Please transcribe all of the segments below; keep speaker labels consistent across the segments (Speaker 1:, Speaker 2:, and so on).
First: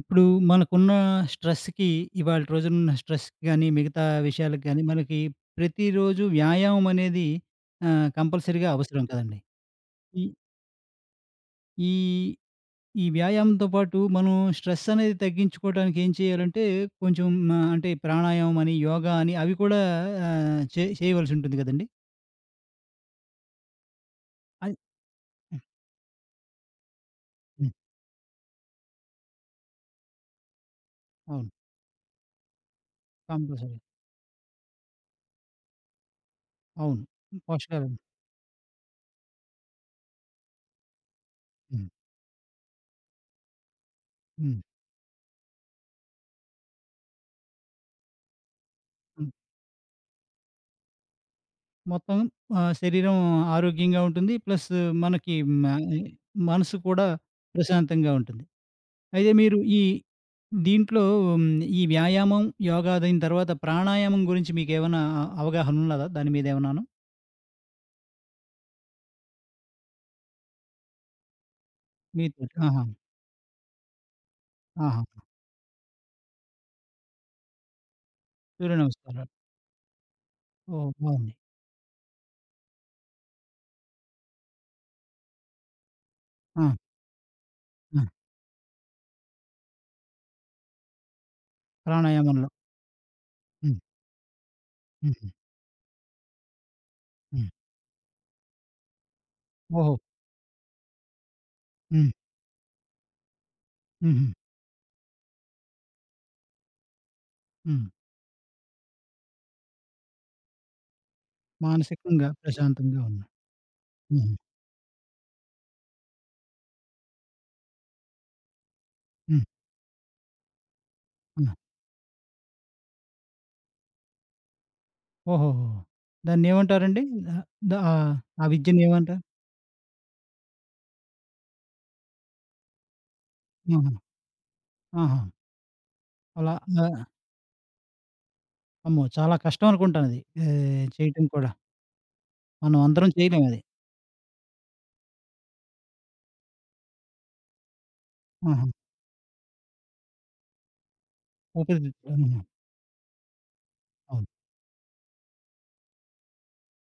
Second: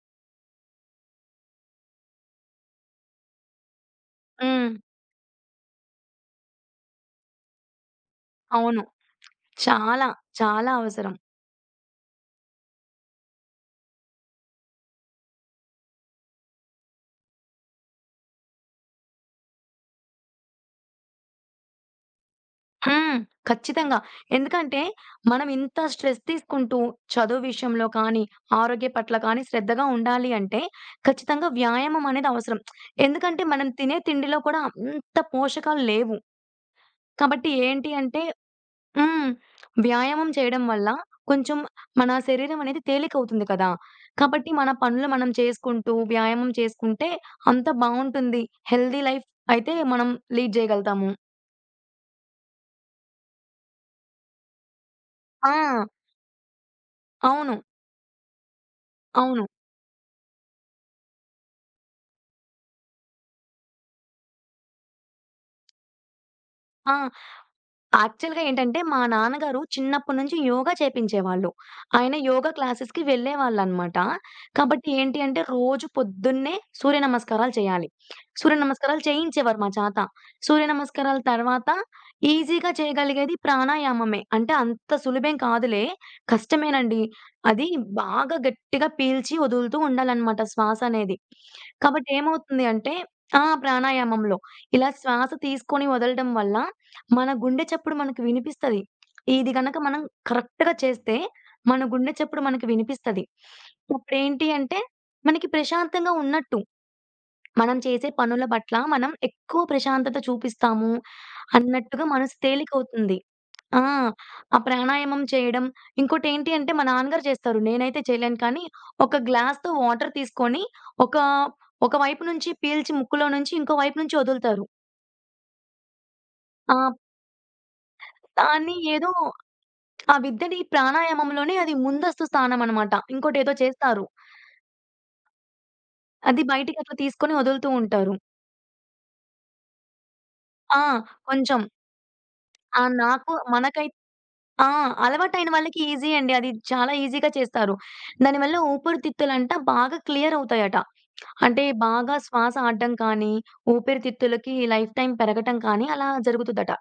Speaker 1: ఇప్పుడు మనకున్న స్ట్రెస్‌కి ఇవాళ రోజునున్న స్ట్రెస్‌కి గాని, మిగతా విషయాలకు
Speaker 2: హ్మ్.
Speaker 1: గాని, మనకి ప్రతిరోజు వ్యాయామం అనేది కంపల్సరీగా
Speaker 2: అవును.
Speaker 1: అవసరం కదండీ!
Speaker 2: చాలా,
Speaker 1: ఈ
Speaker 2: చాలా అవసరం.
Speaker 1: ఈ ఈ వ్యాయామంతో పాటు మనం స్ట్రెస్ అనేది తగ్గించుకోవడానికి ఏం చేయాలంటే, కొంచెం అంటే ప్రాణాయామం అని, యోగా అని అవి కూడా చేయవలసి ఉంటుంది కదండీ!
Speaker 2: హ్మ్. ఖచ్చితంగా.
Speaker 1: అది
Speaker 2: ఎందుకంటే, మనం
Speaker 1: హ్మ్.
Speaker 2: ఇంత స్ట్రెస్ తీసుకుంటూ చదువు
Speaker 1: హ్మ్.
Speaker 2: విషయంలో కానీ, ఆరోగ్య పట్ల కానీ శ్రద్ధగా ఉండాలి అంటే, ఖచ్చితంగా
Speaker 1: అవును.
Speaker 2: వ్యాయామం అనేది అవసరం. ఎందుకంటే, మనం
Speaker 1: కంపల్సరీ.
Speaker 2: తినే తిండిలో కూడా అంత పోషకాలు లేవు.
Speaker 1: అవును.
Speaker 2: కాబట్టి
Speaker 1: పోషకాలు
Speaker 2: ఏంటి అంటే హ్మ్. వ్యాయామం చేయడం వల్ల కొంచెం
Speaker 1: హ్మ్.
Speaker 2: మన శరీరం అనేది తేలికవుతుంది కదా! కాబట్టి
Speaker 1: హ్మ్.
Speaker 2: మన పనులు మనం చేసుకుంటూ, వ్యాయామం చేసుకుంటే అంత బావుంటుంది. హెల్తీ లైఫ్ అయితే మనం లీడ్ జేయగలుగుతాము.
Speaker 1: మొత్తం శరీరం ఆరోగ్యంగా ఉంటుంది. ప్లస్ మనకి
Speaker 2: ఆ!
Speaker 1: మ మనసు కూడా
Speaker 2: అవును.
Speaker 1: ప్రశాంతంగా ఉంటుంది. అయితే
Speaker 2: అవును.
Speaker 1: మీరు ఈ దీంట్లో హ్మ్, ఈ వ్యాయామం, యోగా దీని తర్వాత ప్రాణాయామం గురించి మీకేమైనా అవగాహన ఉన్నదా? దాని మీద ఏమన్నాను?
Speaker 2: ఆ! యాక్చువల్‌గా ఏంటంటే, మా నాన్నగారు చిన్నప్పటి నుంచి యోగా చేపించేవాళ్ళు. ఆయన యోగా
Speaker 1: మీతోటి ఆహా!
Speaker 2: క్లాసెస్‌కి వెళ్ళేవాళ్ళనమాట. కాబట్టి
Speaker 1: ఆహా!
Speaker 2: ఏంటి అంటే, రోజు పొద్దున్నే సూర్య నమస్కారాలు చేయాలి. సూర్య
Speaker 1: సూర్య
Speaker 2: నమస్కారాలు
Speaker 1: నమస్కారాలు.
Speaker 2: చేయించేవారు మా చేత. సూర్య
Speaker 1: ఓహ్!
Speaker 2: నమస్కారాల
Speaker 1: బావుంది.
Speaker 2: తర్వాత ఈజీగా చేయగలిగేది ప్రాణాయామమే. అంటే అంత సులభేం కాదులే,
Speaker 1: ఆ!
Speaker 2: కష్టమేనండి. అది
Speaker 1: ఆ!
Speaker 2: బాగా గట్టిగా పీల్చి వదులుతూ ఉండాలనమాట శ్వాస అనేది. కాబట్టి
Speaker 1: ప్రాణాయామంలో.
Speaker 2: ఏమవుతుంది అంటే ఆ!
Speaker 1: హ్మ్.
Speaker 2: ప్రాణాయామంలో ఇలా
Speaker 1: హుహు.
Speaker 2: శ్వాస తీసుకొని వదలడం వల్ల మన
Speaker 1: హ్మ్.
Speaker 2: గుండె చప్పుడు మనకు వినిపిస్తది. ఇది గనక
Speaker 1: ఓహో!
Speaker 2: మనం కరెక్ట్‌గా చేస్తే మన
Speaker 1: హ్మ్.
Speaker 2: గుండె చప్పుడు మనకు వినిపిస్తది.
Speaker 1: హుహు.
Speaker 2: అప్పుడేంటి అంటే మనకి ప్రశాంతంగా ఉన్నట్టు. మనం
Speaker 1: హ్మ్.
Speaker 2: చేసే పనుల పట్ల మనం ఎక్కువ ప్రశాంతత చూపిస్తాము అన్నట్టుగా
Speaker 1: మానసికంగా
Speaker 2: మనసు
Speaker 1: ప్రశాంతంగా
Speaker 2: తేలికవుతుంది.
Speaker 1: ఉన్నా.
Speaker 2: ఆ!
Speaker 1: హుహు.
Speaker 2: ఆ ప్రాణాయామం చేయడం ఇంకోటేంటి అంటే మా నాన్నగారు చేస్తారు. నేనైతే చేయలేను కానీ ఒక
Speaker 1: హ్మ్.
Speaker 2: గ్లాస్‌తో వాటర్ తీసుకొని ఒక
Speaker 1: ఆ!
Speaker 2: ఒక వైపు నుంచి పీల్చి ముక్కులో నుంచి ఇంకో వైపు నుంచి వదులుతారు.
Speaker 1: ఓహోహో!
Speaker 2: ఆ!
Speaker 1: దాన్నేమంటారండి? ఆహ్, ద ఆహ్, ఆ
Speaker 2: దాన్ని ఏదో
Speaker 1: విద్యనేమంటారు?
Speaker 2: ఆ! విద్యని ప్రాణాయామంలోనే అది ముందస్తు స్థానం అనమాట. ఇంకోటేదో
Speaker 1: ఆహా!
Speaker 2: చేస్తారు.
Speaker 1: ఆహా!
Speaker 2: అది
Speaker 1: అలా
Speaker 2: బయటికి
Speaker 1: ఆ!
Speaker 2: అట్లా తీసుకొని వదులుతూ ఉంటారు.
Speaker 1: అమ్మో! చాలా కష్టం అనుకుంటానది. ఏ
Speaker 2: ఆ!
Speaker 1: చేయటం కూడా.
Speaker 2: కొంచెం.
Speaker 1: మనం
Speaker 2: ఆ!
Speaker 1: అందరం
Speaker 2: నాకు
Speaker 1: చేయలేమది.
Speaker 2: మనకై ఆ! అలవాటైన వాళ్ళకి ఈజీ అండి. అది చాలా ఈజీగా చేస్తారు. దానివల్ల
Speaker 1: ఆహా!
Speaker 2: ఊపిరితిత్తులంట బాగా క్లియర్ అవుతాయట. అంటే
Speaker 1: ఊపిరితిత్తులు
Speaker 2: బాగా
Speaker 1: హ్మ్.
Speaker 2: శ్వాస ఆడడం కానీ,
Speaker 1: అవును.
Speaker 2: ఊపిరితిత్తులకి లైఫ్ టైమ్ పెరగటం కానీ అలా జరుగుతదట.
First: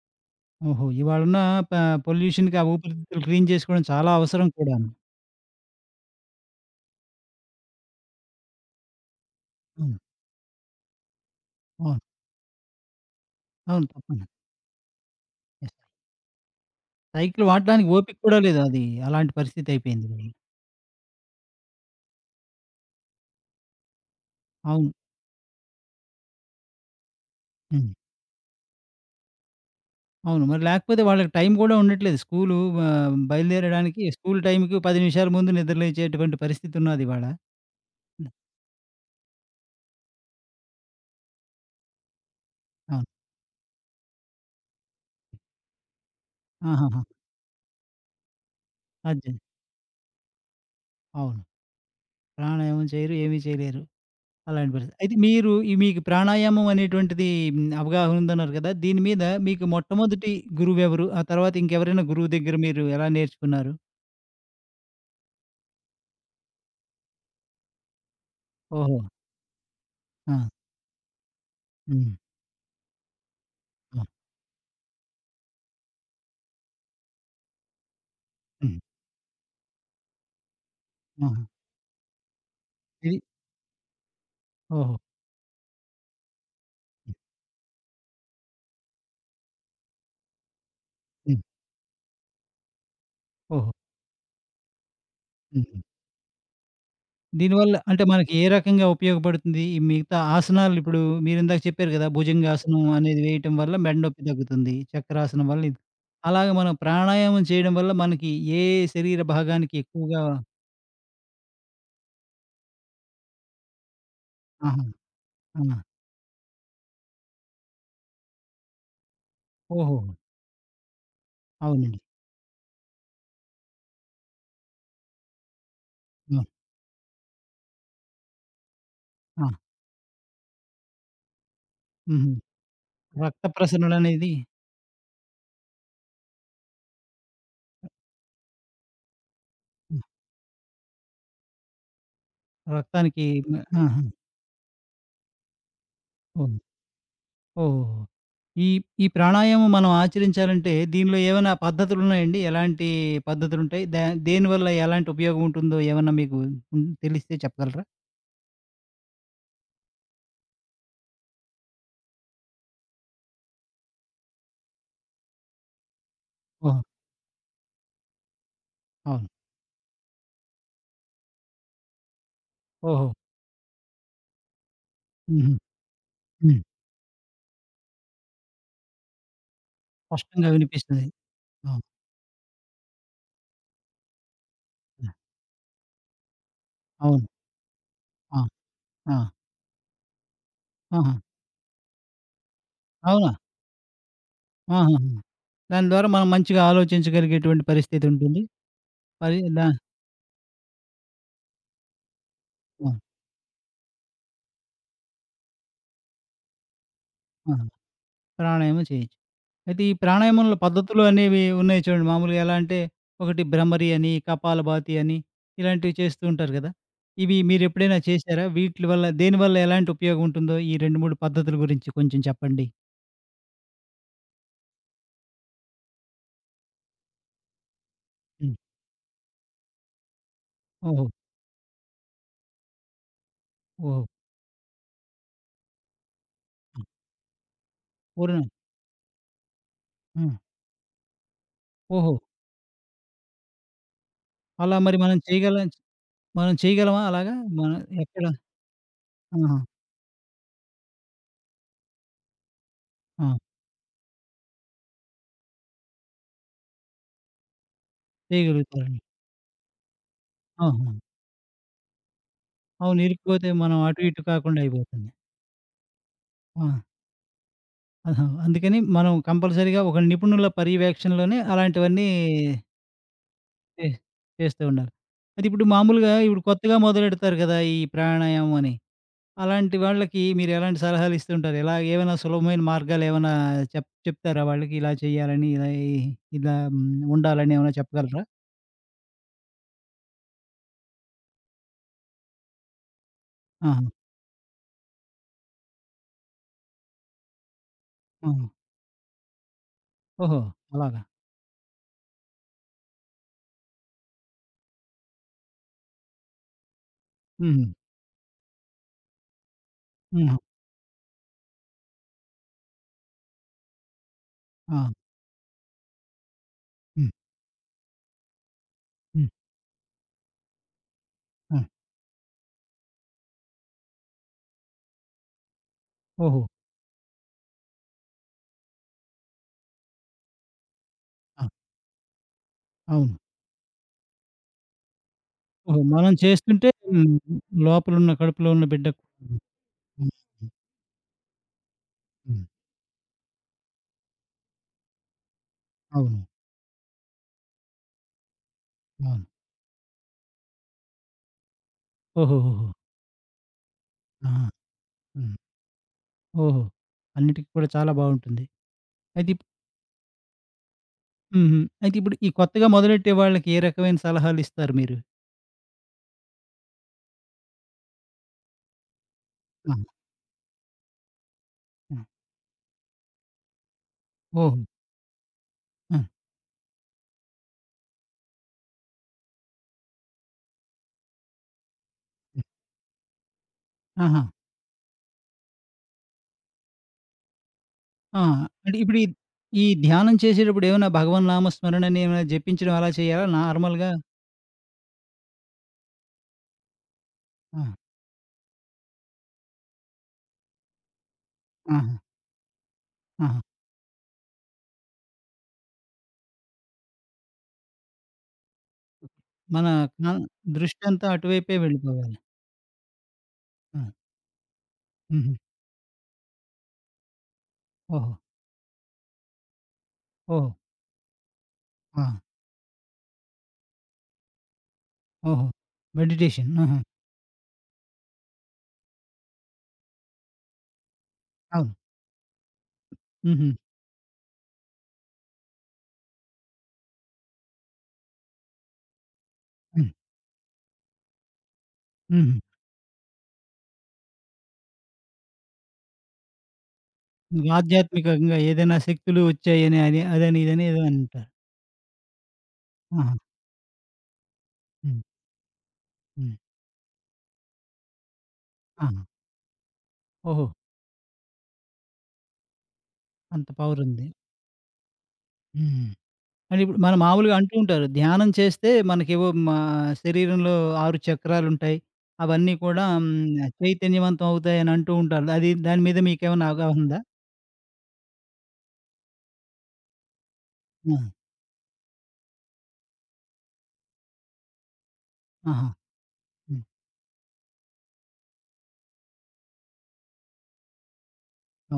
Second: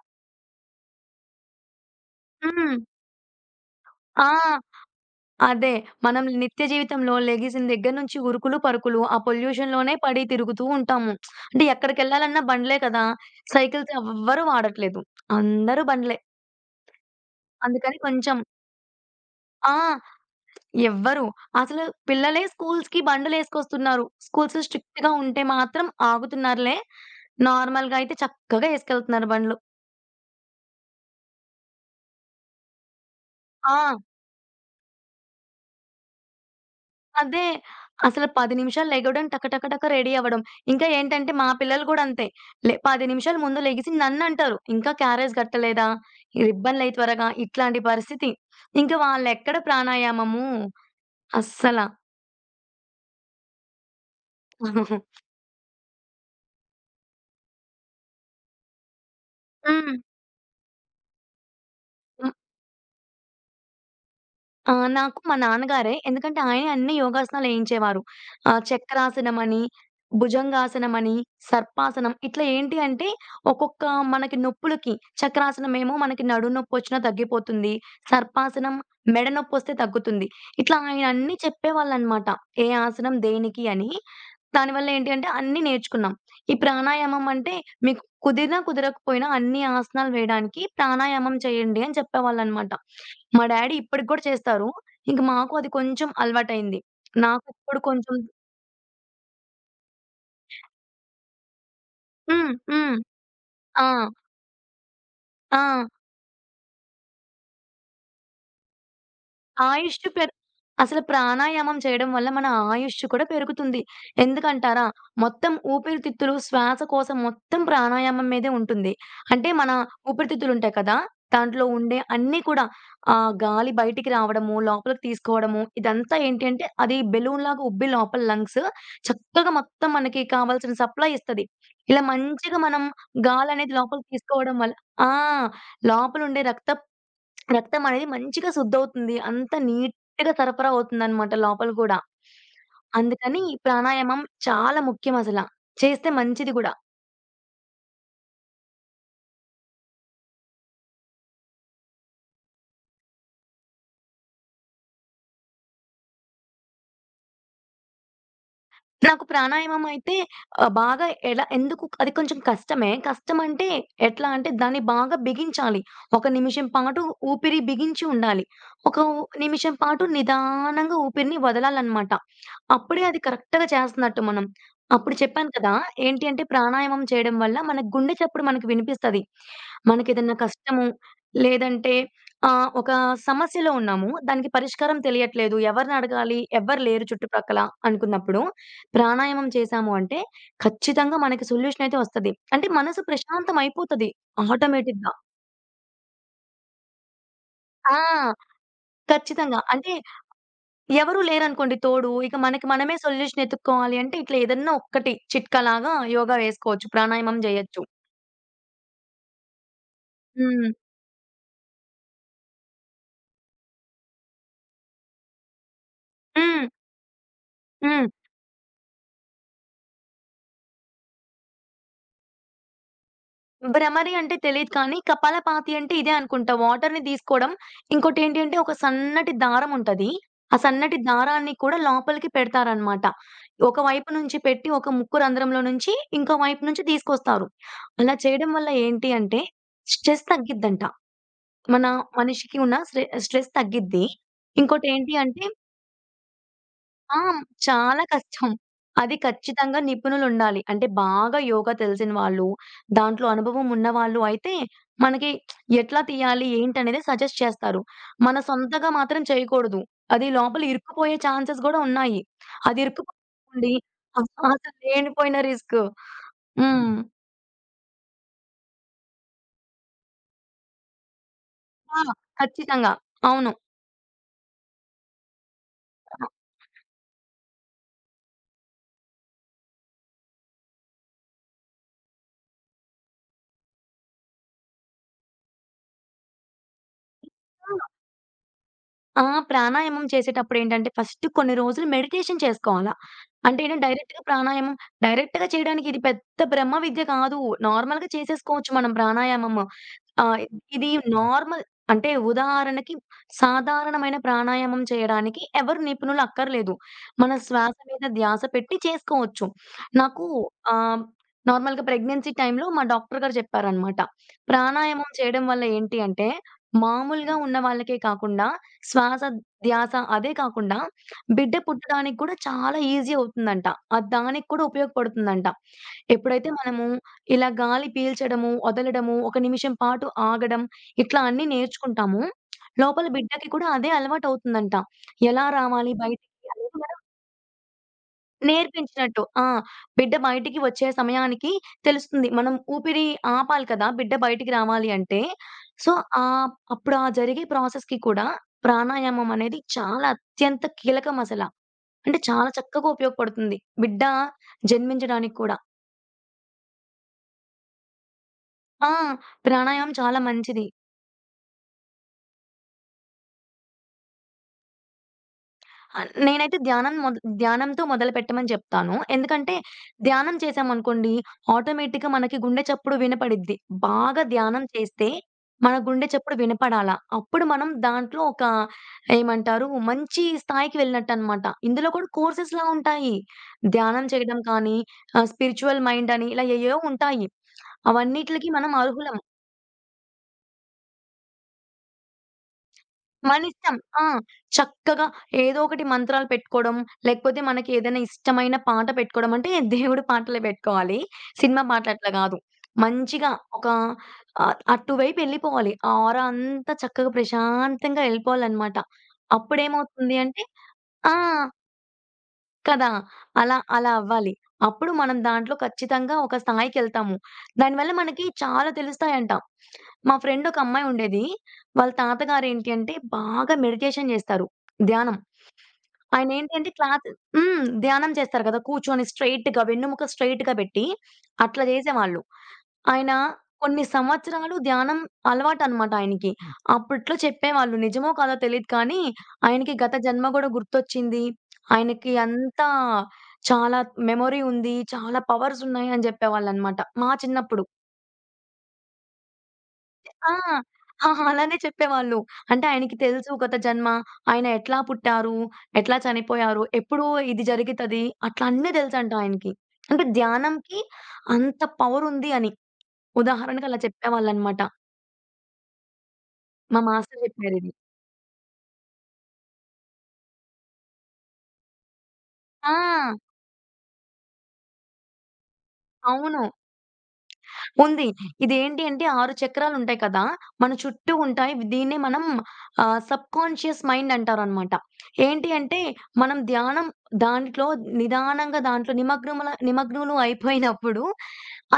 Speaker 1: ఓహో! ఇవాళున్న ప పొల్యూషన్‌కి ఆ
Speaker 2: హ్మ్.
Speaker 1: ఊపిరితిత్తులు క్లీన్ చేసుకోవడం చాలా అవసరం
Speaker 2: ఆ!
Speaker 1: కూడాను.
Speaker 2: అదే. మనం నిత్య జీవితంలో లెగిసిన దగ్గర నుంచి ఉరుకులు, పరుకులు ఆ పొల్యూషన్‌లోనే
Speaker 1: అవును.
Speaker 2: పడి తిరుగుతూ ఉంటాము. అంటే
Speaker 1: అవును.
Speaker 2: ఎక్కడికెళ్ళాలన్నా బండ్లే కదా!
Speaker 1: అవును.
Speaker 2: సైకిల్స్
Speaker 1: తప్పకుండా.
Speaker 2: ఎవ్వరు వాడట్లేదు.
Speaker 1: యెస్.
Speaker 2: అందరూ బండ్లే.
Speaker 1: సైకిల్ వాడడానికి
Speaker 2: అందుకని
Speaker 1: ఓపిక
Speaker 2: కొంచెం
Speaker 1: కూడా లేదు అది. అలాంటి
Speaker 2: ఆ!
Speaker 1: పరిస్థితయిపోయింది.
Speaker 2: ఎవ్వరు. అసలు పిల్లలే స్కూల్స్‌కి బండులేసుకొస్తున్నారు. స్కూల్స్
Speaker 1: అవును.
Speaker 2: స్ట్రిక్ట్‌గా ఉంటే మాత్రం ఆగుతున్నారులే.
Speaker 1: హ్మ్.
Speaker 2: నార్మల్‌గా అయితే చక్కగా ఏసుకెళ్తున్నారు బండ్లు.
Speaker 1: అవును. మరి లేకపోతే వాళ్ళకి టైం గూడా ఉండట్లేదు. స్కూలు
Speaker 2: ఆ!
Speaker 1: బయలుదేరడానికి స్కూల్ టైంకి 10 నిమిషాల ముందు నిద్రలేచేటువంటి పరిస్థితి ఉన్నదివాళ.
Speaker 2: అదే. అసలు 10 నిమిషాలు లెగవడం టక టక టక రెడీ అవ్వడం. ఇంకా ఏంటంటే మా పిల్లలు గూడా అంతే. 10
Speaker 1: అవును.
Speaker 2: నిమిషాలు ముందు లెగిసి నన్నంటారు. ఇంకా క్యారేజ్ కట్టలేదా? రిబ్బన్‌లెయి
Speaker 1: ఆహాహా!
Speaker 2: త్వరగా ఇట్లాంటి పరిస్థితి. ఇంకా
Speaker 1: అదే.
Speaker 2: వాళ్ళెక్కడ ప్రాణాయామము
Speaker 1: అవును.
Speaker 2: అస్సల.
Speaker 1: ప్రాణాయామం చేయరు, ఏమీ చేయలేరు. అలాంటి పరిస్థితి. అయితే మీరు ఈ మీకు ప్రాణాయామం అనేటువంటిది హ్మ్, అవగాహన ఉందన్నారు కదా! దీని మీద మీకు
Speaker 2: హ్మ్.
Speaker 1: మొట్టమొదటి గురువెవరు? ఆ తర్వాత ఇంకెవరైనా గురువు దగ్గర మీరు ఎలా నేర్చుకున్నారు?
Speaker 2: ఆ! నాకు మా నాన్నగారే. ఎందుకంటే ఆయనే అన్ని యోగాసనాలు ఏయించేవారు.
Speaker 1: ఓహో!
Speaker 2: చక్రాసనమని,
Speaker 1: ఆ!
Speaker 2: భుజంగాసనమని, సర్పాసనం
Speaker 1: హ్మ్.
Speaker 2: ఇట్లా ఏంటి అంటే ఒక్కొక్క
Speaker 1: ఆ!
Speaker 2: మనకి నొప్పులకి చక్రాసనమేమో మనకి నడుము నొప్పొచ్చినా తగ్గిపోతుంది. సర్పాసనం
Speaker 1: హ్మ్.
Speaker 2: మెడ నొప్పొస్తే తగ్గుతుంది. ఇట్లా ఆయన అన్నీ
Speaker 1: ఆహా!
Speaker 2: చెప్పేవాళ్ళనమాట. ఏ ఆసనం
Speaker 1: ఇది
Speaker 2: దేనికి అని. దానివల్ల
Speaker 1: ఓహో!
Speaker 2: ఏంటి అంటే అన్నీ నేర్చుకున్నాం. ఈ ప్రాణాయామం అంటే మీకు కుదిరినా, కుదరకపోయినా అన్ని ఆసనాలు వేయడానికి ప్రాణాయామం
Speaker 1: హ్మ్.
Speaker 2: చేయండి అని చెప్పేవాళ్ళనమాట. మా
Speaker 1: ఓహో!
Speaker 2: డ్యాడీ ఇప్పటికి కూడా చేస్తారు. ఇంక మాకు అది
Speaker 1: హ్మ్.
Speaker 2: కొంచెం అలవాటయింది. నాకు
Speaker 1: దీనివల్ల
Speaker 2: ఇప్పుడు
Speaker 1: అంటే
Speaker 2: కొంచెం
Speaker 1: మనకి ఏ రకంగా ఉపయోగపడుతుంది? ఈ మిగతా ఆసనాలు ఇప్పుడు మీరిందాక చెప్పారు కదా!
Speaker 2: హ్మ్.
Speaker 1: భుజంగాసనం
Speaker 2: హ్మ్.
Speaker 1: అనేది వేయటం వల్ల
Speaker 2: ఆ!
Speaker 1: మెడ నొప్పి తగ్గుతుంది. చక్రాసనం
Speaker 2: ఆ!
Speaker 1: వల్ల ఇది. అలాగే మనం ప్రాణాయామం చేయడం వల్ల మనకి ఏ శరీర భాగానికి
Speaker 2: ఆయుష్షు
Speaker 1: ఎక్కువగా
Speaker 2: పెర్ అసలు ప్రాణాయామం చేయడం వల్ల మన ఆయుష్షు కూడా పెరుగుతుంది.
Speaker 1: ఆహా!
Speaker 2: ఎందుకంటారా? మొత్తం
Speaker 1: ఆ!
Speaker 2: ఊపిరితిత్తులు, శ్వాసకోశం మొత్తం ప్రాణాయామం మీదే ఉంటుంది. అంటే మన
Speaker 1: ఓహో!
Speaker 2: ఊపిరితిత్తులుంటాయి కదా! దాంట్లో ఉండే
Speaker 1: అవునండి.
Speaker 2: అన్నీ కూడా గాలి బయటికి రావడము, లోపలికి తీసుకోవడము ఇదంతా
Speaker 1: అవును.
Speaker 2: ఏంటి అంటే అది బెలూన్‌లాగా ఉబ్బి లోపల లంగ్స్
Speaker 1: ఆ!
Speaker 2: చక్కగా మొత్తం మనకి కావాల్సిన సప్లై ఇస్తది. ఇలా
Speaker 1: హుహు.
Speaker 2: మంచిగా మనం
Speaker 1: రక్త
Speaker 2: గాలనేది
Speaker 1: ప్రసరణ
Speaker 2: లోపలికి
Speaker 1: అనేది
Speaker 2: తీసుకోవడం వల్ల ఆ! లోపలుండే రక్తం అనేది మంచిగా శుద్ధవుతుంది. అంతా నీట్‌గా సరఫరా అవుతుందనమాట లోపల గూడా.
Speaker 1: రక్తానికి
Speaker 2: అందుకని
Speaker 1: ఆహా!
Speaker 2: ప్రాణాయామం చాలా ముఖ్యం అసల. చేస్తే మంచిది
Speaker 1: ఓహ్!
Speaker 2: గూడా.
Speaker 1: ఓహోహో! ఈ ఈ ప్రాణాయామం మనం ఆచరించాలంటే దీనిలో ఏమైనా పద్ధతులున్నాయండి? ఎలాంటి పద్ధతులుంటాయి? దేనివల్ల ఎలాంటి ఉపయోగం ఉంటుందో ఏమన్నా మీకు హ్మ్, తెలిస్తే చెప్పగలరా?
Speaker 2: నాకు ప్రాణాయామం అయితే బాగా ఎలా ఎందుకు అది కొంచెం కష్టమే. కష్టమంటే ఎట్లా అంటే దాన్ని బాగా బిగించాలి. ఒక నిమిషం
Speaker 1: ఓహో!
Speaker 2: పాటు ఊపిరి బిగించి ఉండాలి. ఒక ఉ
Speaker 1: అవును.
Speaker 2: నిమిషం పాటు నిదానంగా ఊపిరిని వదలాలన్నమాట. అప్పుడే
Speaker 1: ఓహో!
Speaker 2: అది కరెక్ట్‌గా చేస్తున్నట్టు మనం. అప్పుడు చెప్పాను
Speaker 1: హుహు.
Speaker 2: కదా! ఏంటి అంటే
Speaker 1: హ్మ్.
Speaker 2: ప్రాణాయామం చేయడం వల్ల మన గుండె చప్పుడు మనకు వినిపిస్తది. మనకేదన్నా
Speaker 1: స్పష్టంగా
Speaker 2: కష్టము
Speaker 1: వినిపిస్తుంది. అవును.
Speaker 2: లేదంటే ఒక సమస్యలో ఉన్నాము. దానికి పరిష్కారం
Speaker 1: హ్మ్.
Speaker 2: తెలియట్లేదు. ఎవరిని అడగాలి? ఎవ్వరు లేరు
Speaker 1: అవును.
Speaker 2: చుట్టుప్రక్కల
Speaker 1: ఆ!
Speaker 2: అనుకున్నప్పుడు
Speaker 1: ఆ!
Speaker 2: ప్రాణాయామం చేశాము అంటే,
Speaker 1: ఆహా!
Speaker 2: ఖచ్చితంగా మనకి సొల్యూషన్ అయితే వస్తది. అంటే మనసు
Speaker 1: అవునా?
Speaker 2: ప్రశాంతం అయిపోతది
Speaker 1: ఆహాహా!
Speaker 2: ఆటోమేటిక్‌గా.
Speaker 1: దాని ద్వారా మనం మంచిగా ఆలోచించగలిగేటువంటి
Speaker 2: ఆ!
Speaker 1: పరిస్థితుంటుంది. మరి
Speaker 2: ఖచ్చితంగా. అంటే ఎవరు లేరనుకోండి తోడు, ఇక మనకి
Speaker 1: ఆ!
Speaker 2: మనమే సొల్యూషన్ ఎతుక్కోవాలి అంటే ఇట్లా ఏదన్నా ఒక్కటి చిట్కాలాగా యోగా వేసుకోవచ్చు. ప్రాణాయామం
Speaker 1: ఆ!
Speaker 2: జేయొచ్చు.
Speaker 1: ప్రాణాయామం చేయొచ్చు. అయితే ఈ ప్రాణాయామంలో
Speaker 2: హ్మ్.
Speaker 1: పద్ధతులు అనేవి ఉన్నాయి చూడండి. మామూలుగా ఎలా అంటే ఒకటి భ్రమరి అని, కపాలభాతి అని ఇలాంటివి చేస్తూ ఉంటారు
Speaker 2: హ్మ్.
Speaker 1: కదా! ఇవి మీరెప్పుడైనా
Speaker 2: హ్మ్.
Speaker 1: చేశారా? వీట్లి వల్ల దేనివల్ల ఎలాంటి ఉపయోగం ఉంటుందో ఈ 2, 3 పద్ధతుల గురించి కొంచెం చెప్పండి?
Speaker 2: భ్రమరి అంటే తెలీదు కానీ, కపాలపాతి అంటే ఇదే అనుకుంటా. వాటర్‌ని తీసుకోవడం, ఇంకోటేంటి
Speaker 1: హ్మ్.
Speaker 2: అంటే ఒక సన్నటి దారం ఉంటది. ఆ సన్నటి
Speaker 1: ఓహో!
Speaker 2: దారాన్ని కూడా లోపలికి పెడతారనమాట. ఒక
Speaker 1: ఓహో!
Speaker 2: వైపు నుంచి పెట్టి, ఒక ముక్కు రంధ్రంలో నుంచి, ఇంకో వైపు నుంచి
Speaker 1: హ్మ్.
Speaker 2: తీసుకొస్తారు. అలా
Speaker 1: పూర్ణ
Speaker 2: చేయడం వల్ల ఏంటి అంటే, స్ట్రెస్
Speaker 1: హ్మ్.
Speaker 2: తగ్గిద్దంట. మన
Speaker 1: ఓహో!
Speaker 2: మనిషికి ఉన్న స్ట్రెస్ తగ్గిద్ది.
Speaker 1: అలా మరి
Speaker 2: ఇంకోటేంటి అంటే
Speaker 1: మనం చేయగలమా
Speaker 2: ఆ!
Speaker 1: అలాగా? మన
Speaker 2: చాలా
Speaker 1: ఎక్కడ
Speaker 2: కష్టం. అది
Speaker 1: ఆహా!
Speaker 2: ఖచ్చితంగా నిపుణులుండాలి. అంటే బాగా యోగా తెలిసిన వాళ్ళు, దాంట్లో
Speaker 1: ఆ!
Speaker 2: అనుభవం ఉన్నవాళ్ళు అయితే మనకి ఎట్లా తీయాలి, ఏంటనేది సజెస్ట్ చేస్తారు. మన సొంతగా
Speaker 1: చేయగలుగుతారండి.
Speaker 2: మాత్రం చేయకూడదు. అది లోపల
Speaker 1: ఆహా!
Speaker 2: ఇరుక్కుపోయే ఛాన్సెస్ గూడా ఉన్నాయి. అది
Speaker 1: అవును. ఇరుక్కుపోతే
Speaker 2: ఇరుక్కుపోయిందనుకోండి
Speaker 1: మనం అటు ఇటు కాకుండా
Speaker 2: అసలు
Speaker 1: అయిపోతుంది.
Speaker 2: లేనిపోయిన రిస్క్.
Speaker 1: ఆ!
Speaker 2: హ్మ్.
Speaker 1: ఆహా! అందుకని మనం కంపల్సరీగా ఒక నిపుణుల పర్యవేక్షణలోనే
Speaker 2: ఆ!
Speaker 1: అలాంటివన్నీ
Speaker 2: ఖచ్చితంగా. అవును.
Speaker 1: చే చేస్తూ ఉండాలి. అయితే ఇప్పుడు మామూలుగా ఇప్పుడు కొత్తగా మొదలెడతారు కదా! ఈ ప్రాణాయామం అని. అలాంటి వాళ్ళకి మీరు ఎలాంటి సలహాలు ఇస్తూ ఉంటారు? ఎలా ఏమైనా సులభమైన మార్గాలు ఏమైనా చెప్తారా వాళ్ళకి? ఇలా చేయాలని, ఇలా ఈ ఇలా హ్మ్, ఉండాలని ఏమైనా చెప్పగలరా?
Speaker 2: ఆ! ప్రాణాయామం చేసేటప్పుడేంటంటే, ఫస్ట్ కొన్ని రోజులు మెడిటేషన్ చేసుకోవాలా. అంటే నేను
Speaker 1: ఆహా!
Speaker 2: డైరెక్ట్‌గా ప్రాణాయామం డైరెక్ట్‌గా చేయడానికి ఇది పెద్ద బ్రహ్మ విద్య కాదు. నార్మల్‌గా
Speaker 1: ఆహా!
Speaker 2: చేసేసుకోవచ్చు మనం ప్రాణాయామము.
Speaker 1: ఓహో!
Speaker 2: ఆహ్, ఇది
Speaker 1: అలాగా.
Speaker 2: నార్మల్ అంటే ఉదాహరణకి సాధారణమైన ప్రాణాయామం చేయడానికి ఎవరు నిపుణులు అక్కర్లేదు. మన
Speaker 1: హుహు.
Speaker 2: శ్వాస మీద ధ్యాస పెట్టి చేసుకోవచ్చు. నాకు
Speaker 1: హుహు.
Speaker 2: ఆహ్, నార్మల్‌గా ప్రెగ్నెన్సీ టైమ్‌లో మా డాక్టర్ గారు చెప్పారనమాట.
Speaker 1: ఆ!
Speaker 2: ప్రాణాయామం చేయడం వల్ల ఏంటి అంటే,
Speaker 1: హ్మ్.
Speaker 2: మామూలుగా ఉన్న వాళ్ళకే కాకుండా శ్వాస,
Speaker 1: హ్మ్.
Speaker 2: ధ్యాస అదే కాకుండా బిడ్డ
Speaker 1: ఆ!
Speaker 2: పుట్టడానికి కూడా చాలా ఈజీ అవుతుందంట. అది దానికి కూడా ఉపయోగపడుతుందంట.
Speaker 1: ఓహో!
Speaker 2: ఎప్పుడైతే మనము ఇలా గాలి పీల్చడము, వదలడము, ఒక నిమిషం పాటు ఆగడం ఇట్లా
Speaker 1: ఆ!
Speaker 2: అన్నీ నేర్చుకుంటామో, లోపల
Speaker 1: అవును.
Speaker 2: బిడ్డకి కూడా అదే అలవాటవుతుందంట. ఎలా
Speaker 1: ఓహో!
Speaker 2: రావాలి
Speaker 1: మనం
Speaker 2: బయటికి అనేది
Speaker 1: చేస్తుంటే హ్మ్. లోపలున్న కడుపులో ఉన్న బిడ్డకు
Speaker 2: నేర్పించినట్టు. ఆ!
Speaker 1: హ్మ్.
Speaker 2: బిడ్డ బయటికి వచ్చే సమయానికి తెలుస్తుంది.
Speaker 1: హ్మ్.
Speaker 2: మనం ఊపిరి ఆపాలి కదా! బిడ్డ బయటికి రావాలి అంటే. సో,
Speaker 1: అవును.
Speaker 2: ఆహ్, అప్పుడు ఆ జరిగే ప్రాసెస్‌కి కూడా
Speaker 1: అవును.
Speaker 2: ప్రాణాయామం అనేది చాలా అత్యంత కీలకం అసల. అంటే చాలా
Speaker 1: ఓహోహోహో!
Speaker 2: చక్కగా ఉపయోగపడుతుంది. బిడ్డ
Speaker 1: ఆహా!
Speaker 2: జన్మించడానికి
Speaker 1: హ్మ్.
Speaker 2: కూడా.
Speaker 1: ఓహో! అన్నిటికి కూడా చాలా బావుంటుంది.
Speaker 2: ఆ!
Speaker 1: అయితే ఇప్
Speaker 2: ప్రాణాయామం చాలా మంచిది.
Speaker 1: హుహు. అయితే ఇప్పుడు ఈ కొత్తగా మొదలెట్టే వాళ్ళకి ఏ రకమైన సలహాలిస్తారు మీరు?
Speaker 2: ఆ! నేనైతే ధ్యానంతో మొదలుపెట్టమని చెప్తాను. ఎందుకంటే,
Speaker 1: ఆ!
Speaker 2: ధ్యానం చేశామనుకోండి
Speaker 1: ఆ!
Speaker 2: ఆటోమేటిక్‌గా మనకి గుండె చప్పుడు వినపడిద్ది. బాగా
Speaker 1: ఓహో!
Speaker 2: ధ్యానం చేస్తే మన
Speaker 1: ఆ!
Speaker 2: గుండె చప్పుడు వినపడాల. అప్పుడు మనం దాంట్లో ఒక ఏమంటారు మంచి స్థాయికి వెళ్ళినట్టనమాట. ఇందులో కూడా
Speaker 1: హ్మ్.
Speaker 2: కోర్సెస్‌లా ఉంటాయి. ధ్యానం
Speaker 1: ఆహా!
Speaker 2: చేయడం కానీ, స్పిరిచ్యువల్ మైండ్ అని ఇలా ఏయేవో ఉంటాయి.
Speaker 1: ఆ!
Speaker 2: అవన్నిట్లకి మనం
Speaker 1: అంటే ఇప్పుడు ఈ
Speaker 2: అర్హులం.
Speaker 1: ఈ ధ్యానం చేసేటప్పుడు ఏమైనా భగవన్ నామస్మరణని ఏమైనా జపించడం అలా చేయాలా?
Speaker 2: మనిష్టం.
Speaker 1: నార్మల్‌గా
Speaker 2: ఆ! చక్కగా ఏదో ఒకటి మంత్రాలు పెట్టుకోవడం, లేకపోతే
Speaker 1: ఆ!
Speaker 2: మనకి ఏదైనా ఇష్టమైన పాట పెట్టుకోవడం అంటే దేవుడి పాటలే పెట్టుకోవాలి. సినిమా పాటలు
Speaker 1: ఆహా!
Speaker 2: అట్లా గాదు. మంచిగా
Speaker 1: ఆహా!
Speaker 2: ఒక అటువైపు ఎళ్ళిపోవాలి. ఆ ఆరా అంతా చక్కగా ప్రశాంతంగా ఎళ్ళిపోవాలన్నమాట.
Speaker 1: మన న
Speaker 2: అప్పుడేమవుతుంది అంటే
Speaker 1: దృష్టంతా
Speaker 2: ఆ!
Speaker 1: అటువైపే వెళ్ళిపోవాలి.
Speaker 2: కదా! అలా,
Speaker 1: ఆ!
Speaker 2: అలా అవ్వాలి. అప్పుడు మనం
Speaker 1: హుహు.
Speaker 2: దాంట్లో ఖచ్చితంగా ఒక స్థాయికెళ్తాము. దానివల్ల
Speaker 1: ఓహో!
Speaker 2: మనకి చాలా తెలుస్తాయంట. మా ఫ్రెండ్
Speaker 1: ఓహో!
Speaker 2: ఒక అమ్మాయి ఉండేది. వాళ్ళ
Speaker 1: ఆ!
Speaker 2: తాతగారేంటి అంటే బాగా మెడిటేషన్ జేస్తారు. ధ్యానం.
Speaker 1: ఓహో! మెడిటేషన్.
Speaker 2: ఆయనేంటంటే
Speaker 1: ఆహా!
Speaker 2: క్లాస్ హ్మ్. ధ్యానం చేస్తారు కదా! కూర్చొని స్ట్రెయిట్‌గా వెన్నుముక స్ట్రెయిట్‌గా పెట్టి అట్లా
Speaker 1: అవును.
Speaker 2: జేసేవాళ్ళు. ఆయన
Speaker 1: హుహు.
Speaker 2: కొన్ని సంవత్సరాలు ధ్యానం అలవాటనమాట ఆయనకి. అప్పట్లో చెప్పేవాళ్ళు నిజమో కాదో తెలీదు కానీ, ఆయనకి
Speaker 1: హ్మ్.
Speaker 2: గత జన్మ గూడా గుర్తొచ్చింది. ఆయనకి
Speaker 1: హుహు.
Speaker 2: అంతా చాలా మెమొరీ ఉంది. చాలా పవర్స్ ఉన్నాయి అని జెప్పేవాళ్ళనమాట మా
Speaker 1: ఇంక
Speaker 2: చిన్నప్పుడు.
Speaker 1: ఆధ్యాత్మికంగా ఏదైనా శక్తులు వచ్చాయని అని,
Speaker 2: ఆ!
Speaker 1: అదని ఇదని ఏదో
Speaker 2: ఆ!
Speaker 1: అంటారు.
Speaker 2: అలానే చెప్పేవాళ్ళు. అంటే ఆయనకి
Speaker 1: ఆహా!
Speaker 2: తెలుసు గత జన్మ, ఆయన ఎట్లా
Speaker 1: హ్మ్.
Speaker 2: పుట్టారు, ఎట్లా
Speaker 1: హ్మ్.
Speaker 2: చనిపోయారు, ఎప్పుడు ఇది జరుగుతది అట్లా అన్నీ
Speaker 1: ఆహా!
Speaker 2: తెలుసంట ఆయనకి. అంటే
Speaker 1: ఓహో!
Speaker 2: ధ్యానంకి అంత పవరుంది అని.
Speaker 1: అంత
Speaker 2: ఉదాహరణకు అలా
Speaker 1: పవర్ ఉంది.
Speaker 2: చెప్పేవాళ్ళనమాట.
Speaker 1: హ్మ్. అంటే
Speaker 2: మా
Speaker 1: ఇప్పుడు మనం
Speaker 2: మాస్టర్
Speaker 1: మామూలుగా అంటూ
Speaker 2: జెప్పారిది.
Speaker 1: ఉంటారు. ధ్యానం చేస్తే మనకేవో మా శరీరంలో 6 చక్రాలుంటాయి. అవన్నీ
Speaker 2: ఆ!
Speaker 1: కూడా హ్మ్, చైతన్యవంతం అవుతాయని అంటూ ఉంటారు. అది దాని మీద
Speaker 2: అవును.
Speaker 1: మీకేమైనా అవగాహన ఉందా?
Speaker 2: ఉంది. ఇదేంటి అంటే 6 చక్రాలుంటాయి కదా! మన
Speaker 1: ఆ!
Speaker 2: చుట్టూ ఉంటాయి. దీన్నే మనం సబ్‌కాన్షియస్ మైండ్ అంటారనమాట. ఏంటి
Speaker 1: ఆహా!
Speaker 2: అంటే మనం
Speaker 1: హ్మ్.
Speaker 2: ధ్యానం దాంట్లో నిదానంగా దాంట్లో నిమగ్నులు అయిపోయినప్పుడు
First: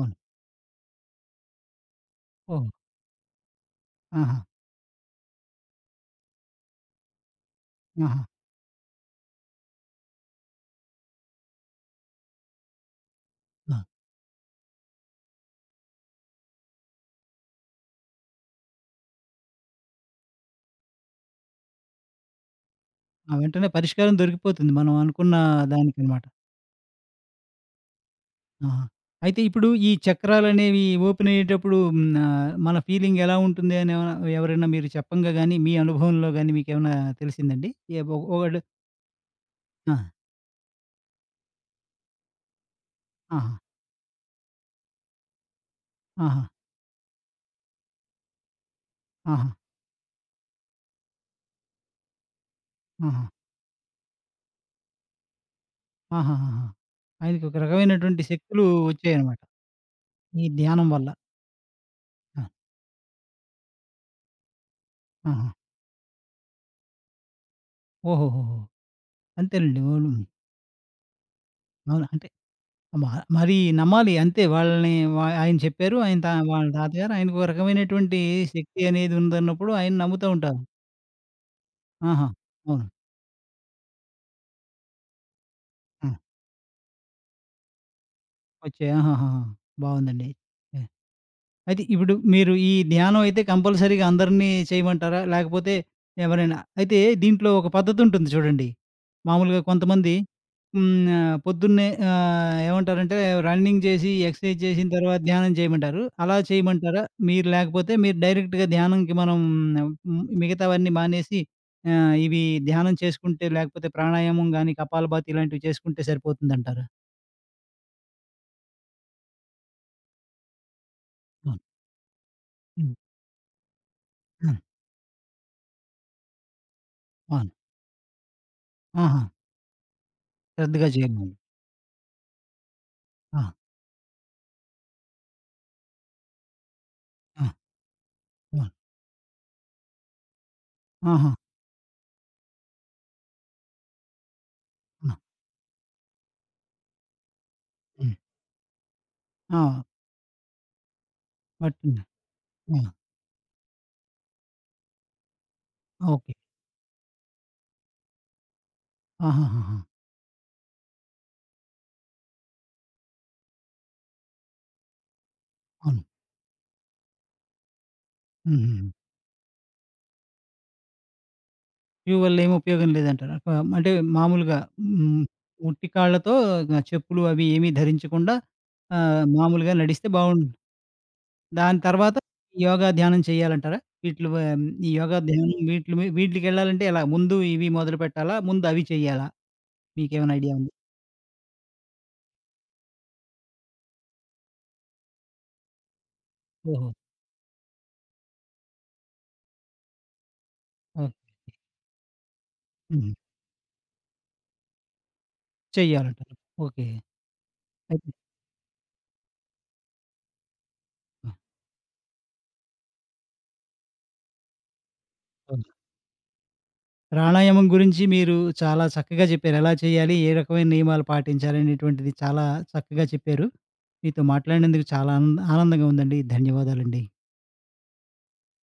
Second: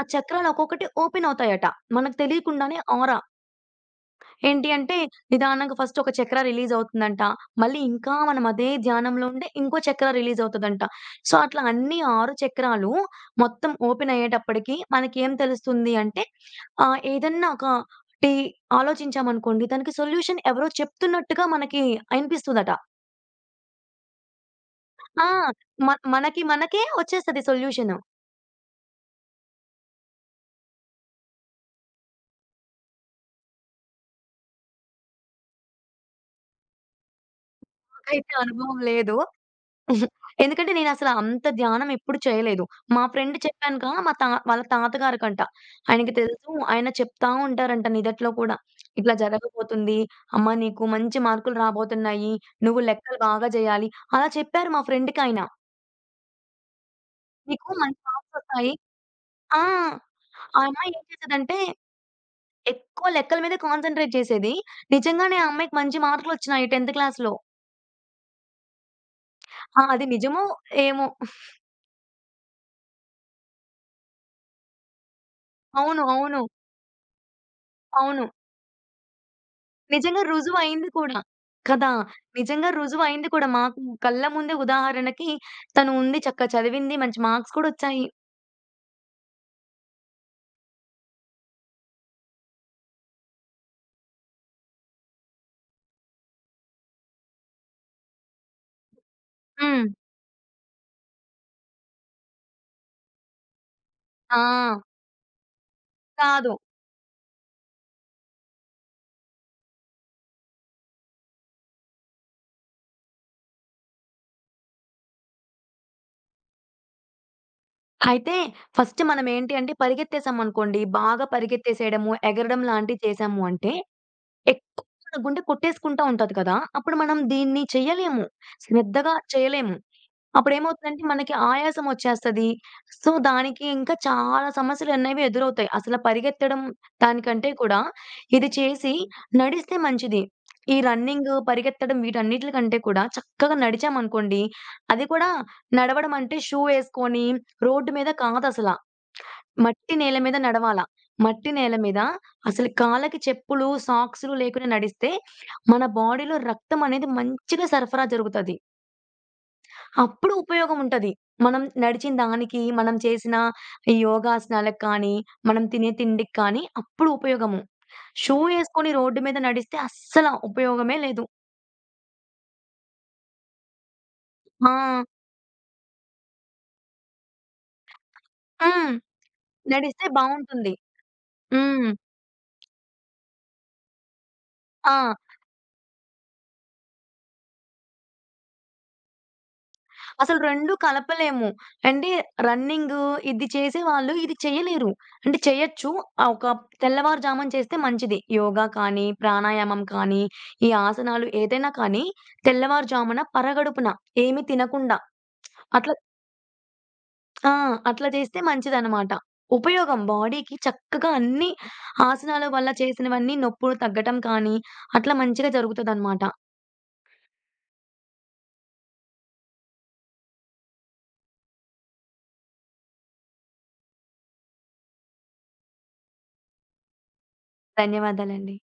Speaker 2: ఆ చక్రాలు ఒక్కొక్కటి ఓపెన్ అవుతాయట. మనకు
Speaker 1: ఓహో!
Speaker 2: తెలియకుండానే ఆరా
Speaker 1: ఆహా!
Speaker 2: ఏంటి అంటే నిదానంగా ఫస్ట్ ఒక చక్ర రిలీజ్ అవుతుందంట. మళ్ళీ ఇంకా
Speaker 1: ఆహా!
Speaker 2: మనం అదే ధ్యానంలో ఉంటే ఇంకో చక్ర రిలీజ్ అవుతదంట. సో, అట్లా అన్ని 6 చక్రాలు మొత్తం
Speaker 1: ఆ!
Speaker 2: ఓపెన్ అయ్యేటప్పటికి మనకేం తెలుస్తుంది అంటే ఏదన్నా ఒక టి ఆలోచించామనుకోండి దానికి సొల్యూషన్ ఎవరో చెప్తున్నట్టుగా మనకి అనిపిస్తదట.
Speaker 1: ఆ! వెంటనే పరిష్కారం దొరికిపోతుంది. మనం
Speaker 2: ఆ!
Speaker 1: అనుకున్న
Speaker 2: మ
Speaker 1: దానికనమాట.
Speaker 2: మనకి మనకే వచ్చేస్తది సొల్యూషను.
Speaker 1: ఆహా! అయితే ఇప్పుడు ఈ చక్రాలనేవి ఓపెన్ అయ్యేటప్పుడు హ్మ్. మన ఫీలింగ్ ఎలా ఉంటుంది అని ఏమైనా ఎవరైనా మీరు చెప్పంగా గాని, మీ అనుభవంలో గాని మీకేమైనా తెలిసిందండి? ఏ ఒ
Speaker 2: నాకైతే
Speaker 1: ఒకడు
Speaker 2: అనుభవం లేదు.
Speaker 1: ఆ!
Speaker 2: ఎందుకంటే నేనసల అంత ధ్యానం ఎప్పుడు చేయలేదు. మా ఫ్రెండ్
Speaker 1: ఆహా!
Speaker 2: చెప్పానుగా మా తా వాళ్ళ తాతగారికంట. ఆయనకి
Speaker 1: ఆహా!
Speaker 2: తెలుసు. ఆయన చెప్తా ఉంటారంట నిదట్లో కూడా. "ఇట్లా
Speaker 1: ఆహా!
Speaker 2: జరగబోతుంది. అమ్మ నీకు మంచి మార్కులు రాబోతున్నాయి. నువ్వు లెక్కలు
Speaker 1: ఆహా!
Speaker 2: బాగా జేయాలి." అలా చెప్పారు మా ఫ్రెండ్‌కాయన.
Speaker 1: ఆహాహాహా! ఆయనకి ఒక
Speaker 2: "నీకు మంచి
Speaker 1: రకమైనటువంటి శక్తులు
Speaker 2: మార్క్సొస్తాయి."
Speaker 1: వచ్చాయన్నమాట.
Speaker 2: ఆ!
Speaker 1: ఈ
Speaker 2: ఆ
Speaker 1: ధ్యానం
Speaker 2: అమ్మాయి ఏం
Speaker 1: వల్ల.
Speaker 2: చేసేదంటే
Speaker 1: ఆ!
Speaker 2: ఎక్కువ లెక్కల మీద కాన్సంట్రేట్ చేసేది. నిజంగానే ఆ
Speaker 1: ఆహా!
Speaker 2: అమ్మాయికి మంచి మార్కులొచ్చినాయి 10థ్ క్లాస్‌లో.
Speaker 1: ఓహోహోహో! అంతేనండి.
Speaker 2: ఆ! అది
Speaker 1: అవును.
Speaker 2: నిజమో ఏమో!
Speaker 1: అవును. అంటే మ మరి నమ్మాలి అంతే. వాళ్ళని ఆయన చెప్పారు.
Speaker 2: అవును.
Speaker 1: ఆయన
Speaker 2: అవును.
Speaker 1: వాళ్ళ తాతగారు ఆయనకు ఒక రకమైనటువంటి
Speaker 2: అవును.
Speaker 1: శక్తి అనేది ఉందన్నప్పుడు ఆయన
Speaker 2: నిజంగా
Speaker 1: నమ్ముతూ ఉంటారు.
Speaker 2: రుజువయింది కూడా. కదా!
Speaker 1: ఆహా!
Speaker 2: నిజంగా
Speaker 1: అవును.
Speaker 2: రుజువయింది కూడా. మాకు కళ్ళ ముందే ఉదాహరణకి తను
Speaker 1: ఆ!
Speaker 2: ఉంది చక్కగా చదివింది. మంచి మార్క్స్ కూడా వచ్చాయి.
Speaker 1: వచ్చాయి. ఆహాహాహా! బావుందండి. యాహ్! అయితే ఇప్పుడు మీరు ఈ ధ్యానం అయితే కంపల్సరీగా అందరిని చేయమంటారా? లేకపోతే ఎవరైనా అయితే దీంట్లో ఒక పద్ధతుంటుంది చూడండి. మామూలుగా
Speaker 2: హ్మ్.
Speaker 1: కొంతమంది హ్మ్. పొద్దున్నే ఏమంటారంటే రన్నింగ్ చేసి, ఎక్సర్సైజ్
Speaker 2: ఆ!
Speaker 1: చేసిన తర్వాత ధ్యానం చేయమంటారు. అలా
Speaker 2: కాదు.
Speaker 1: చేయమంటారా? మీరు లేకపోతే మీరు డైరెక్ట్‌గా ధ్యానంకి మనం హ్మ్. మిగతావన్నీ మానేసి ఇవి ధ్యానం చేసుకుంటే లేకపోతే ప్రాణాయామం గాని, కపాలభాతి ఇలాంటివి చేసుకుంటే సరిపోతుందంటారా?
Speaker 2: అయితే ఫస్ట్ మనమేంటి అంటే పరిగెత్తేసామనుకోండి, బాగా
Speaker 1: అవును.
Speaker 2: పరిగెత్తేసేయడము, ఎగరడం
Speaker 1: హ్మ్.
Speaker 2: లాంటివి చేశాము అంటే
Speaker 1: ఆ!
Speaker 2: ఎక్కువ మన గుండె కొట్టేసుకుంటా ఉంటది కదా! అప్పుడు మనం
Speaker 1: అవును.
Speaker 2: దీన్ని చెయ్యలేము. శ్రద్ధగా
Speaker 1: ఆహా!
Speaker 2: చేయలేము.
Speaker 1: శ్రద్ధగా
Speaker 2: అప్పుడేమవుతుందంటే
Speaker 1: చేయాలి.
Speaker 2: మనకి ఆయాసం వచ్చేస్తది. సో,
Speaker 1: ఆ!
Speaker 2: దానికి ఇంకా చాలా సమస్యలనేవి ఎదురవుతాయి. అసల పరిగెత్తడం
Speaker 1: ఆ!
Speaker 2: దానికంటే కూడా ఇది
Speaker 1: ఆ!
Speaker 2: చేసి నడిస్తే మంచిది. ఈ రన్నింగ్,
Speaker 1: ఆహా!
Speaker 2: పరిగెత్తడం వీటన్నిట్లి కంటే కూడా చక్కగా నడిచామనుకోండి, అది
Speaker 1: ఆ!
Speaker 2: కూడా నడవడం అంటే షూ ఏసుకొని రోడ్డు మీద
Speaker 1: హ్మ్.
Speaker 2: కాదసల.
Speaker 1: ఆ!
Speaker 2: మట్టి నేల మీద నడవాల. మట్టి నేల మీద
Speaker 1: పట్టింది.
Speaker 2: అసలు
Speaker 1: ఆ!
Speaker 2: కాళ్ళకి చెప్పులు, సాక్సులు లేకుండా నడిస్తే మన
Speaker 1: ఓకే.
Speaker 2: బాడీలో రక్తం అనేది మంచిగా సరఫరా జరుగుతది.
Speaker 1: ఆహాహాహా!
Speaker 2: అప్పుడు ఉపయోగం ఉంటది. మనం నడిచిన దానికి, మనం చేసిన ఈ యోగాసనాలకు కానీ, మనం తినే
Speaker 1: అవును.
Speaker 2: తిండికి కానీ అప్పుడు ఉపయోగము. షూ ఏసుకొని
Speaker 1: హుహుహు.
Speaker 2: రోడ్డు మీద నడిస్తే అస్సల ఉపయోగమే లేదు.
Speaker 1: షూ వల్ల ఏమి ఉపయోగం లేదంటారు. అంటే మామూలుగా
Speaker 2: ఆ!
Speaker 1: హ్మ్. ఉట్టి కాళ్ళతో చెప్పులు అవి ఏమీ ధరించకుండా
Speaker 2: హ్మ్.
Speaker 1: మామూలుగా
Speaker 2: నడిస్తే
Speaker 1: నడిస్తే బావుండు
Speaker 2: బావుంటుంది.
Speaker 1: దాని
Speaker 2: హ్మ్.
Speaker 1: తర్వాత యోగా, ధ్యానం చేయాలంటారా? వీటిలో ఈ
Speaker 2: ఆ!
Speaker 1: యోగా, ధ్యానం వీటిలికెళ్ళాలంటే ఎలా? ముందు ఇవి మొదలుపెట్టాలా? ముందు అవి చేయాలా? మీకేమైనా
Speaker 2: అసలు
Speaker 1: ఐడియా ఉందా?
Speaker 2: 2 కలపలేము. అంటే రన్నింగు ఇది చేసేవాళ్ళు ఇది చేయలేరు. అంటే చేయొచ్చు. ఒక
Speaker 1: ఓహో!
Speaker 2: తెల్లవారుజామున చేస్తే మంచిది. యోగా కానీ, ప్రాణాయామం కానీ, ఈ
Speaker 1: ఓహ్!
Speaker 2: ఆసనాలు ఏదైనా కానీ
Speaker 1: హుహు.
Speaker 2: తెల్లవారుజామున పరగడుపున ఏమి తినకుండా అట్లా
Speaker 1: చెయ్యాలంటారు. ఓకే.
Speaker 2: ఆ! అట్లా
Speaker 1: అయితే
Speaker 2: చేస్తే మంచిదనమాట. ఉపయోగం బాడీకి చక్కగా అన్ని ఆసనాల వల్ల చేసినవన్నీ నొప్పులు తగ్గటం కానీ, అట్లా మంచిగా
Speaker 1: అవును.
Speaker 2: జరుగుతదనమాట.
Speaker 1: ప్రాణాయామం గురించి మీరు చాలా చక్కగా చెప్పారు. ఎలా చేయాలి? ఏ రకమైన నియమాలు పాటించాలి? అనేటువంటిది చాలా చక్కగా చెప్పారు. మీతో మాట్లాడినందుకు చాలా ఆనందంగా ఉందండి. ధన్యవాదాలండి.
Speaker 2: ధన్యవాదాలండి.